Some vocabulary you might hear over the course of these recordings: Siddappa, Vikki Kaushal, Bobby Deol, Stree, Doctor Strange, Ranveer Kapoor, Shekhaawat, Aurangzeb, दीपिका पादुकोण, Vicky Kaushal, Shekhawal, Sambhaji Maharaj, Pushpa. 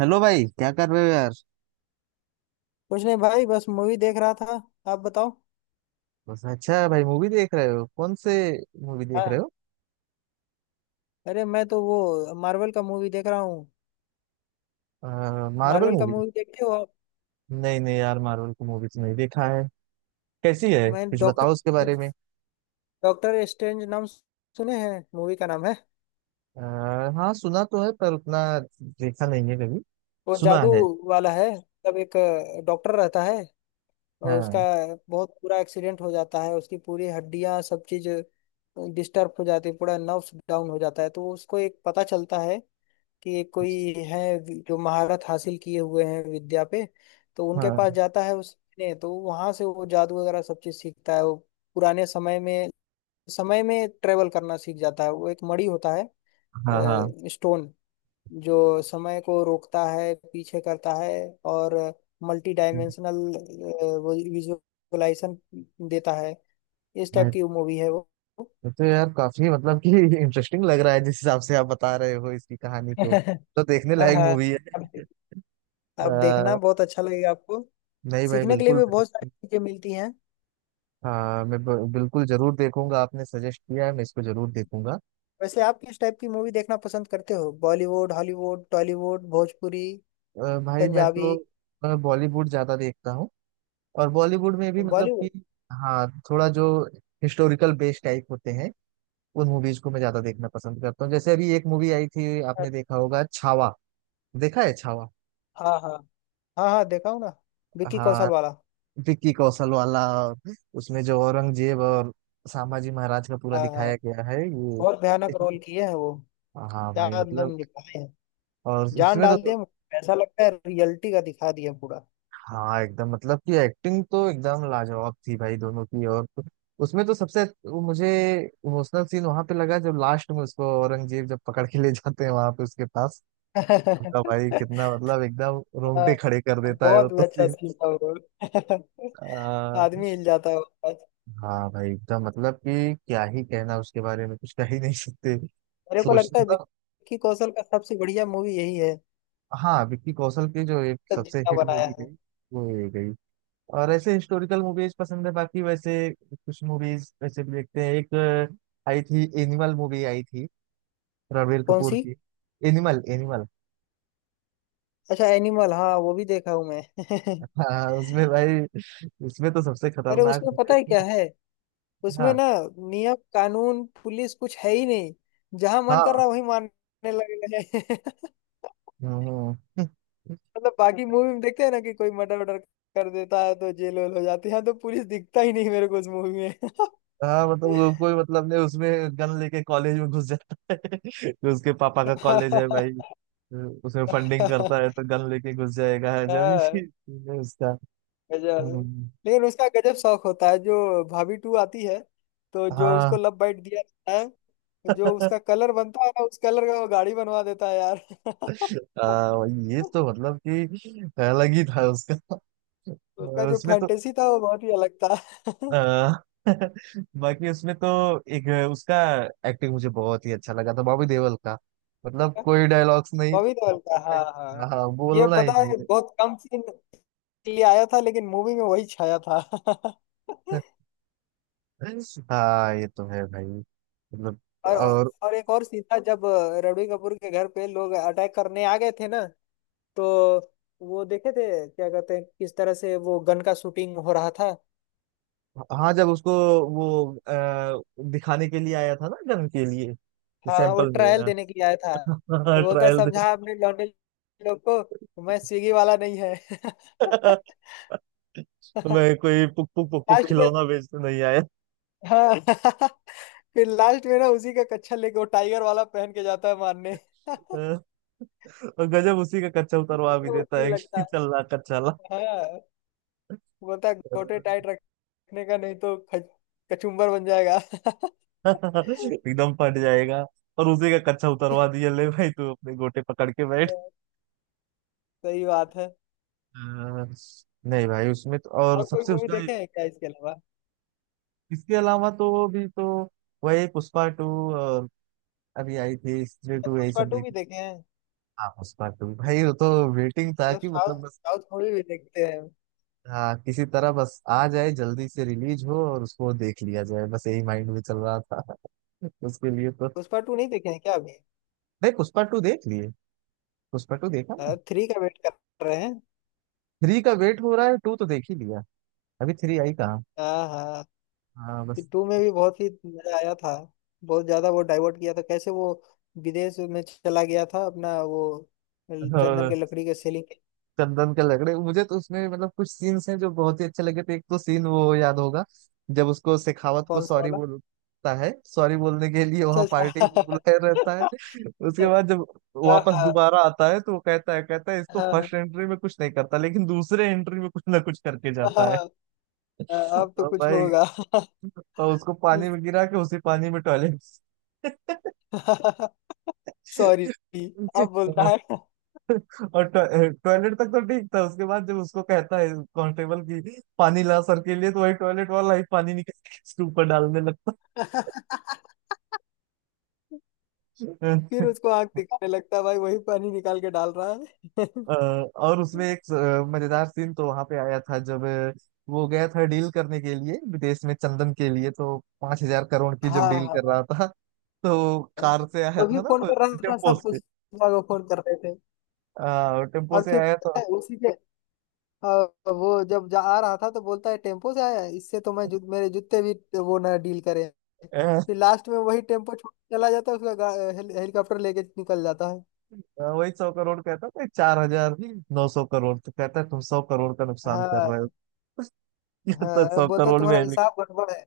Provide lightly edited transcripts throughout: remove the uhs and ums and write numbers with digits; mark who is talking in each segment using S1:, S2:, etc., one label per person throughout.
S1: Hello भाई, क्या कर रहे हो, यार।
S2: कुछ नहीं भाई, बस मूवी देख रहा था। आप बताओ।
S1: बस अच्छा, भाई, मूवी देख रहे हो? कौन से मूवी देख
S2: हाँ,
S1: रहे हो?
S2: अरे मैं तो वो मार्वल का मूवी देख रहा हूँ।
S1: मार्वल
S2: मार्वल का
S1: मूवी?
S2: मूवी देखते हो आप?
S1: नहीं नहीं, यार, मार्वल की मूवी तो नहीं देखा है। कैसी है,
S2: मैं
S1: कुछ
S2: डॉक्टर
S1: बताओ उसके बारे में।
S2: डॉक्टर स्ट्रेंज नाम सुने हैं, मूवी का नाम है।
S1: आ, हाँ, सुना तो है, पर उतना देखा नहीं है कभी।
S2: वो
S1: सुना
S2: जादू
S1: है।
S2: वाला है। तब एक डॉक्टर रहता है और उसका
S1: हाँ
S2: बहुत बुरा एक्सीडेंट हो जाता है, उसकी पूरी हड्डियां सब चीज डिस्टर्ब हो जाती है, पूरा नर्व्स डाउन हो जाता है। तो उसको एक पता चलता है कि कोई है जो महारत हासिल किए हुए हैं विद्या पे। तो उनके
S1: हाँ।
S2: पास जाता है उस ने, तो वहां से वो जादू वगैरह सब चीज सीखता है वो। पुराने समय में ट्रेवल करना सीख जाता है। वो एक मणि होता है,
S1: हाँ हाँ।
S2: स्टोन, जो समय को रोकता है, पीछे करता है, और मल्टी
S1: मैं
S2: डायमेंशनल विजुअलाइजेशन देता है। इस टाइप की मूवी है वो।
S1: मैं तो यार, काफी मतलब कि इंटरेस्टिंग लग रहा है जिस हिसाब से आप बता रहे हो इसकी कहानी को। तो देखने
S2: हाँ
S1: लायक
S2: हाँ।
S1: मूवी है?
S2: अब देखना
S1: आ,
S2: बहुत अच्छा लगेगा आपको।
S1: नहीं भाई,
S2: सीखने के लिए
S1: बिल्कुल
S2: भी
S1: भी
S2: बहुत सारी
S1: नहीं।
S2: चीजें मिलती हैं।
S1: हाँ, मैं बिल्कुल जरूर देखूंगा। आपने सजेस्ट किया है, मैं इसको जरूर देखूंगा।
S2: वैसे आप किस टाइप की मूवी देखना पसंद करते हो, बॉलीवुड, हॉलीवुड, टॉलीवुड, भोजपुरी,
S1: भाई, मैं
S2: पंजाबी?
S1: तो बॉलीवुड ज्यादा देखता हूँ। और बॉलीवुड में भी, मतलब
S2: बॉलीवुड।
S1: कि हाँ, थोड़ा जो हिस्टोरिकल बेस्ड टाइप होते हैं उन मूवीज को मैं ज्यादा देखना पसंद करता हूँ। जैसे अभी एक मूवी आई थी, आपने देखा होगा, छावा। देखा है छावा?
S2: हाँ हाँ। हाँ हाँ, देखा हूँ ना। विक्की कौशल
S1: हाँ,
S2: वाला।
S1: विक्की कौशल वाला। उसमें जो औरंगजेब और सांभाजी महाराज का पूरा
S2: हाँ हाँ,
S1: दिखाया गया है ये।
S2: बहुत भयानक रोल किए हैं वो।
S1: हाँ
S2: क्या
S1: भाई,
S2: एकदम
S1: मतलब।
S2: निभाए हैं,
S1: और
S2: जान
S1: उसमें
S2: डाल
S1: तो।
S2: दिए। ऐसा लगता है रियलिटी का दिखा दिया पूरा।
S1: हाँ एकदम, मतलब कि एक्टिंग तो एकदम लाजवाब थी, भाई, दोनों की। और तो- उसमें तो सबसे वो मुझे इमोशनल सीन वहां पे लगा, जब लास्ट में उसको औरंगजेब जब पकड़ के ले जाते हैं, वहां पे उसके पास उनका भाई, कितना मतलब एकदम रोंगटे
S2: हाँ,
S1: खड़े कर देता है वो
S2: बहुत ही
S1: तो
S2: अच्छा
S1: सीन।
S2: सीन था वो रोल।
S1: आ,
S2: आदमी हिल जाता है उसके बाद।
S1: हाँ भाई, एकदम मतलब कि क्या ही कहना, उसके बारे में कुछ कह ही नहीं सकते।
S2: मेरे को
S1: सोच
S2: लगता है
S1: मतलब।
S2: विक्की कौशल का सबसे बढ़िया मूवी यही है
S1: हाँ, विक्की कौशल की जो एक
S2: तक
S1: सबसे
S2: जितना
S1: हिट
S2: बनाया
S1: मूवी
S2: है।
S1: गई वो ये गई। और ऐसे हिस्टोरिकल मूवीज पसंद है। बाकी वैसे कुछ मूवीज वैसे भी देखते हैं। एक आई थी, एनिमल मूवी आई थी, रणबीर
S2: कौन
S1: कपूर
S2: सी?
S1: की। Animal, animal.
S2: अच्छा, एनिमल, हाँ, वो भी देखा हूँ मैं।
S1: हाँ, उसमें भाई, उसमें तो सबसे
S2: अरे
S1: खतरनाक
S2: उसमें
S1: मुझे
S2: पता है क्या
S1: तो-
S2: है? उसमें
S1: हाँ।
S2: ना नियम कानून पुलिस कुछ है ही नहीं, जहां मन कर
S1: हाँ।
S2: रहा वही मारने लगे हैं।
S1: हम्म। हम्म।
S2: मतलब बाकी मूवी में देखते हैं ना कि कोई मर्डर वर्डर कर देता है तो जेल वेल हो जाती है, यहाँ तो पुलिस दिखता ही नहीं मेरे को उस मूवी में।
S1: हाँ, मतलब वो कोई मतलब नहीं, उसमें गन लेके कॉलेज में घुस जाता है तो उसके पापा का कॉलेज है भाई। उसमें फंडिंग करता है तो गन लेके घुस जाएगा जब
S2: हाँ,
S1: ही उसका।
S2: गजब।
S1: हम्म।
S2: लेकिन उसका गजब शौक होता है जो भाभी टू आती है, तो जो
S1: हाँ।
S2: उसको लव बाइट दिया जाता है, जो उसका कलर बनता है ना, उस कलर का वो गाड़ी बनवा देता है यार।
S1: आ, ये तो मतलब कि अलग ही था उसका।
S2: उसका जो
S1: उसमें तो।
S2: फैंटेसी था वो बहुत ही अलग था।
S1: आ, बाकी उसमें तो एक उसका एक्टिंग मुझे बहुत ही अच्छा लगा था बॉबी देओल का। मतलब कोई डायलॉग्स नहीं।
S2: बॉबी देओल का, हाँ हाँ,
S1: हाँ,
S2: ये
S1: बोलना ही
S2: पता
S1: नहीं।
S2: है बहुत कम सीन के लिए आया था, लेकिन मूवी में वही छाया था।
S1: हाँ, ये तो है भाई, मतलब।
S2: और
S1: और
S2: एक और सीन था जब रणबीर कपूर के घर पे लोग अटैक करने आ गए थे ना, तो वो देखे थे क्या कहते हैं, किस तरह से वो गन का शूटिंग हो रहा था।
S1: हाँ, जब उसको वो दिखाने के लिए आया था ना गन के लिए।
S2: हाँ वो
S1: सैंपल में।
S2: ट्रायल देने के लिए आया था। तो बोलता है
S1: ट्रायल में।
S2: समझा अपने लौंडे लोग को, मैं स्विगी वाला नहीं है।
S1: मैं कोई पुक पुक पुक पुक
S2: लास्ट में,
S1: खिलौना बेचने नहीं
S2: हाँ। फिर लास्ट में ना उसी का कच्छा लेके वो टाइगर वाला पहन के जाता है मारने।
S1: आया। और गजब, उसी का कच्चा उतरवा भी
S2: कितना
S1: देता
S2: मुश्किल
S1: है
S2: लगता
S1: कि
S2: है।
S1: चल रहा कच्चा ला।
S2: हाँ, बोलता है गोटे टाइट रखने का नहीं तो कचुम्बर बन जाएगा।
S1: एकदम फट जाएगा। और उसी का कच्चा उतरवा दिया, ले भाई तू अपने गोटे पकड़ के बैठ।
S2: सही बात है।
S1: हाँ। नहीं भाई, उसमें तो और
S2: और कोई
S1: सबसे
S2: मूवी
S1: उसका।
S2: देखे हैं क्या इसके अलावा?
S1: इसके अलावा तो भी तो वही पुष्पा टू। और अभी आई थी स्त्री
S2: मतलब
S1: टू, यही
S2: पुष्पा
S1: सब
S2: टू भी
S1: देखी।
S2: देखे हैं?
S1: हाँ, पुष्पा टू भाई वो तो वेटिंग था
S2: मतलब
S1: कि मतलब
S2: साउथ
S1: बस।
S2: साउथ मूवी भी देखते हैं?
S1: हाँ, किसी तरह बस आ जाए, जल्दी से रिलीज हो और उसको देख लिया जाए, बस यही माइंड में चल रहा था। उसके लिए तो।
S2: पुष्पा टू नहीं देखे हैं क्या अभी?
S1: नहीं, पुष्पा टू देख लिए। पुष्पा टू देखा ना।
S2: थ्री का वेट कर रहे हैं।
S1: थ्री का वेट हो रहा है, टू तो देख ही लिया। अभी थ्री आई कहाँ।
S2: हाँ हाँ।
S1: हाँ बस।
S2: टू में भी बहुत ही मजा आया था। बहुत ज्यादा वो डाइवर्ट किया था, कैसे वो विदेश में चला गया था अपना वो चंदन के
S1: और
S2: लकड़ी के सेलिंग के।
S1: चंदन के लग रहे मुझे तो, उसमें मतलब कुछ सीन्स हैं जो बहुत ही अच्छे लगे थे। एक तो सीन वो याद होगा जब उसको, शेखावत को
S2: कौन सा
S1: सॉरी
S2: वाला?
S1: बोलता है। सॉरी बोलने के लिए
S2: अच्छा
S1: वहां पार्टी में
S2: अच्छा।
S1: बुलाया रहता है, उसके बाद जब
S2: हाँ
S1: वापस
S2: हाँ
S1: दोबारा आता है तो वो कहता है इसको,
S2: हाँ।
S1: फर्स्ट एंट्री में कुछ नहीं करता लेकिन दूसरे एंट्री में कुछ ना कुछ करके जाता है।
S2: हाँ हाँ, अब तो
S1: और
S2: कुछ
S1: भाई,
S2: होगा।
S1: और उसको पानी में गिरा के उसी पानी में टॉयलेट।
S2: सॉरी, अब बोलता है।
S1: और टॉयलेट तक तो ठीक था, उसके बाद जब उसको कहता है कांस्टेबल की, पानी ला सर के लिए, तो वही टॉयलेट वाला ही पानी निकाल के उसके ऊपर डालने लगता।
S2: फिर उसको आंख दिखाने लगता है भाई, वही पानी निकाल के डाल रहा है।
S1: अ, और उसमें एक मजेदार सीन तो वहां पे आया था, जब वो गया था डील करने के लिए विदेश में चंदन के लिए, तो 5000 करोड़ की जब
S2: हाँ हाँ
S1: डील कर
S2: हाँ।
S1: रहा था, तो कार से आया
S2: तो भी
S1: था ना
S2: फोन
S1: वो,
S2: कर रहा था
S1: टेम्पो
S2: सब कुछ,
S1: से।
S2: को फोन कर रहे थे।
S1: टेम्पो
S2: और
S1: से
S2: फिर
S1: आया
S2: पता है उसी के, अ, वो जब जा आ रहा था तो बोलता है टेम्पो से आया है, इससे तो मैं मेरे जूते भी वो ना डील करें।
S1: था।
S2: फिर लास्ट में वही टेम्पो छोड़ के चला जाता है उसका हेलीकॉप्टर लेके निकल जाता है।
S1: हाँ, वही 100 करोड़ कहता था, 4900 करोड़, तो कहता है तुम 100 करोड़ का नुकसान कर रहे
S2: हाँ
S1: हो। ये तो
S2: हाँ,
S1: सौ
S2: बोलता
S1: करोड़ में
S2: तुम्हारा
S1: है लिखा।
S2: हिसाब गड़बड़ है,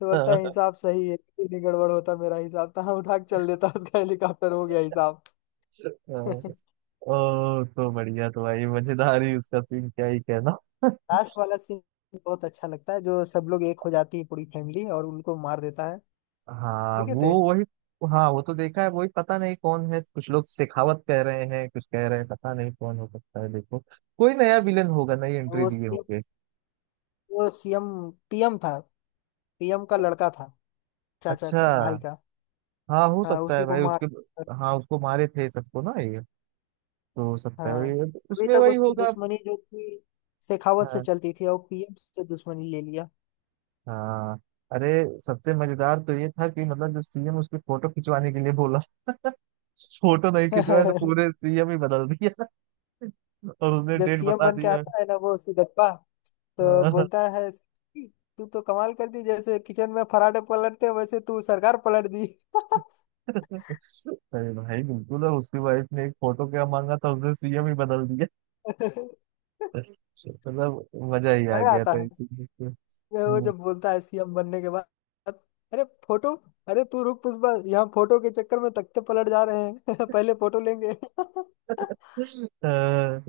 S2: तो बोलता है
S1: हाँ।
S2: हिसाब सही है, कुछ नहीं गड़बड़, होता मेरा हिसाब, था उठा के चल देता, उसका हेलीकॉप्टर, हो गया हिसाब।
S1: ओ। तो बढ़िया, तो भाई मजेदार ही उसका सीन, क्या ही कहना।
S2: लास्ट वाला सीन बहुत अच्छा लगता है, जो सब लोग एक हो जाती है पूरी फैमिली और उनको मार देता है,
S1: हाँ
S2: देखे
S1: वो
S2: थे।
S1: वही। हाँ वो तो देखा है वही, पता नहीं कौन है, कुछ लोग शेखावत कह रहे हैं, कुछ कह रहे हैं, पता नहीं कौन हो सकता है, देखो कोई नया विलन होगा, नई
S2: और
S1: एंट्री
S2: वो
S1: दिए
S2: CM,
S1: होंगे।
S2: वो सीएम, पीएम था, पीएम का लड़का था, चाचा
S1: अच्छा।
S2: का भाई का।
S1: हाँ, हो
S2: हाँ
S1: सकता है
S2: उसी को
S1: भाई
S2: मार।
S1: उसके। हाँ, उसको मारे थे सबको ना ये, तो हो सकता है
S2: हाँ,
S1: वही अब
S2: अभी
S1: उसमें
S2: तक
S1: वही
S2: उसकी
S1: होगा।
S2: दुश्मनी जो थी शेखावत से
S1: हाँ।
S2: चलती थी, और पीएम से दुश्मनी ले
S1: हाँ। अरे, सबसे मजेदार तो ये था कि मतलब जब सीएम उसकी फोटो खिंचवाने के लिए बोला फोटो नहीं
S2: लिया।
S1: खिंचवाया तो पूरे सीएम ही बदल दिया। और उसने
S2: जब
S1: डेट
S2: सीएम
S1: बता
S2: बन के
S1: दिया।
S2: आता है ना वो सिद्दप्पा, तो
S1: हाँ।
S2: बोलता है "कि तू तो कमाल कर दी, जैसे किचन में पराठे पलटते, वैसे तू सरकार पलट दी।"
S1: अरे भाई बिल्कुल, और उसकी वाइफ ने एक फोटो क्या मांगा था, उसने सीएम ही बदल दिया। मतलब मजा ही आ
S2: मजा
S1: गया
S2: आता
S1: था
S2: है
S1: इसी में।
S2: वो जब बोलता है सीएम बनने के बाद, अरे फोटो, अरे तू रुक पुष्पा, यहाँ फोटो के चक्कर में तख्ते पलट जा रहे हैं। पहले फोटो लेंगे।
S1: अ,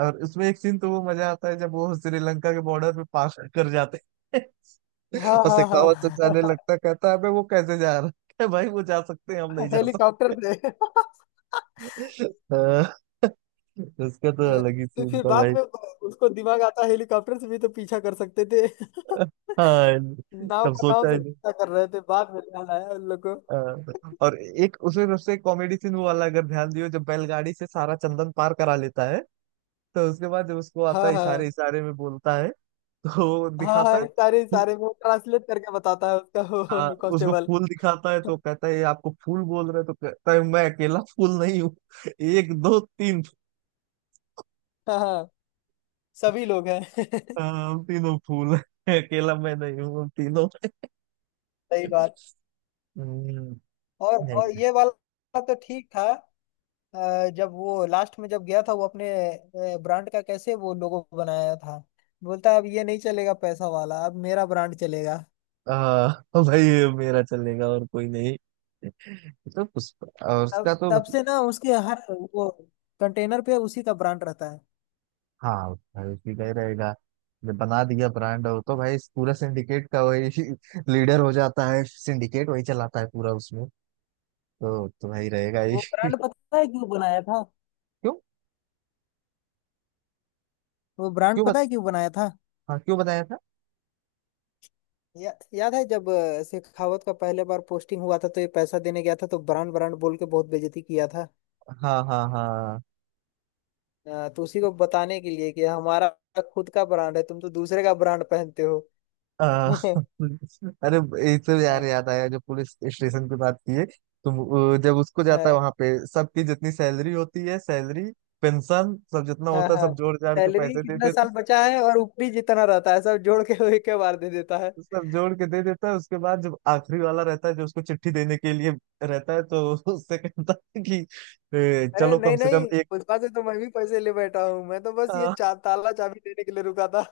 S1: और उसमें एक सीन तो वो मजा आता है जब वो श्रीलंका के बॉर्डर पे पास कर जाते हैं।
S2: हाँ
S1: और
S2: हाँ
S1: शेखावत जब
S2: हाँ।
S1: जाने लगता है, कहता है अबे वो कैसे जा रहा है। कहता है, भाई वो जा सकते हैं, हम नहीं जा
S2: हेलीकॉप्टर से।
S1: सकते। अ, उसका तो
S2: हाँ,
S1: अलग ही
S2: तो
S1: सीन
S2: फिर
S1: था,
S2: बाद
S1: भाई।
S2: में उसको दिमाग आता हेलीकॉप्टर से भी तो पीछा कर सकते थे।
S1: हाँ,
S2: नाव
S1: तब
S2: का नाम
S1: सोचा
S2: से
S1: ही नहीं।
S2: पीछा कर रहे थे, बाद में ध्यान आया उन लोग को।
S1: और एक उसमें सबसे कॉमेडी सीन वो वाला, अगर ध्यान दियो, जब बैलगाड़ी से सारा चंदन पार करा लेता है, तो उसके बाद जब उसको आता
S2: हाँ
S1: है इशारे
S2: हाँ
S1: इशारे में बोलता है तो वो
S2: हाँ।
S1: दिखाता
S2: हाँ सारे
S1: है।
S2: सारे वो ट्रांसलेट करके बताता है उसका,
S1: हाँ,
S2: वो
S1: उसको
S2: कांस्टेबल।
S1: फूल दिखाता है तो कहता है "ये आपको फूल बोल रहे हैं", तो कहता है मैं अकेला फूल नहीं हूँ। एक दो तीन।
S2: हाँ हाँ, सभी लोग हैं।
S1: हम तीनों फूल हैं, अकेला मैं नहीं हूँ, हम तीनों।
S2: सही बात।
S1: हम्म।
S2: और
S1: नहीं
S2: और
S1: भाई।
S2: ये वाला तो ठीक था। जब वो लास्ट में जब गया था, वो अपने ब्रांड का कैसे वो लोगो बनाया था, बोलता है अब ये नहीं चलेगा पैसा वाला, अब मेरा ब्रांड चलेगा।
S1: आ, भाई ये मेरा चलेगा और कोई नहीं। तो उस, और
S2: तब
S1: उसका तो
S2: तब
S1: मतलब।
S2: से ना उसके हर वो कंटेनर पे उसी का ब्रांड रहता है।
S1: हाँ भाई, उसी का ही रहेगा, जब बना दिया ब्रांड, और तो भाई इस पूरा सिंडिकेट का वही लीडर हो जाता है, सिंडिकेट वही चलाता है पूरा उसमें। तो भाई रहेगा ही।
S2: वो ब्रांड पता है क्यों बनाया था?
S1: क्यों?
S2: वो ब्रांड
S1: क्यों बत,
S2: पता है क्यों बनाया था
S1: हाँ, क्यों बताया था।
S2: याद है जब शेखावत का पहले बार पोस्टिंग हुआ था, तो ये पैसा देने गया था, तो ब्रांड ब्रांड बोल के बहुत बेइज्जती किया था।
S1: हाँ हाँ हाँ।
S2: तो उसी को बताने के लिए कि हमारा खुद का ब्रांड है, तुम तो दूसरे का ब्रांड पहनते हो।
S1: अ, अरे, एक तो यार याद आया, जो पुलिस स्टेशन की बात की है। तुम जब उसको जाता है वहां पे, सबकी जितनी सैलरी होती है, सैलरी पेंशन सब जितना
S2: हाँ
S1: होता है
S2: हाँ हाँ।
S1: सब जोड़ जाड़ के
S2: सैलरी
S1: पैसे दे
S2: कितना
S1: देता
S2: साल
S1: है।
S2: बचा है और ऊपरी जितना रहता है सब जोड़ के वो एक के बार दे देता है।
S1: सब जोड़ के दे देता है, उसके बाद जब आखिरी वाला रहता है जो उसको चिट्ठी देने के लिए रहता है तो उससे कहता है कि, "ए,
S2: अरे
S1: चलो कम
S2: नहीं
S1: से कम
S2: नहीं,
S1: एक
S2: पुष्पा से तो मैं भी पैसे ले बैठा हूँ, मैं तो बस ये
S1: हाँ।"
S2: ताला चाबी देने के लिए रुका था।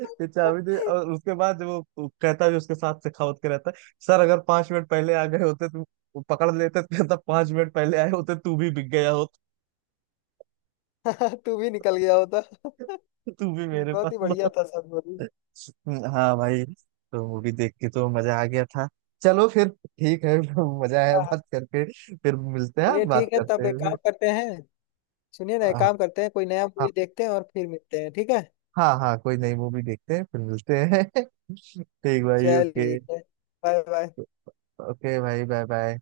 S1: ये चाबी दे, और उसके बाद वो कहता भी उसके साथ, सखावत के रहता है, सर अगर 5 मिनट पहले आ गए होते तो वो पकड़ लेते, तो कहता 5 मिनट पहले आए होते तू भी बिक गया होता।
S2: तू भी निकल गया होता।
S1: तू भी मेरे पास।
S2: बहुत ही बढ़िया था सब बोली।
S1: ना। हाँ भाई, तो मूवी देख के तो मजा आ गया था। चलो फिर ठीक है। मजा आया
S2: हाँ हाँ।
S1: बात करके, फिर मिलते
S2: चलिए
S1: हैं, बात
S2: ठीक है,
S1: करते
S2: तब
S1: हैं
S2: एक काम
S1: फिर।
S2: करते हैं। सुनिए ना, एक
S1: हाँ।
S2: काम करते हैं, कोई नया
S1: हाँ।
S2: मूवी देखते हैं और फिर मिलते हैं, ठीक है?
S1: हाँ हाँ, कोई नई मूवी देखते हैं फिर मिलते हैं। ठीक भाई,
S2: चलिए
S1: ओके।
S2: ठीक है, बाय बाय।
S1: ओके भाई, बाय बाय।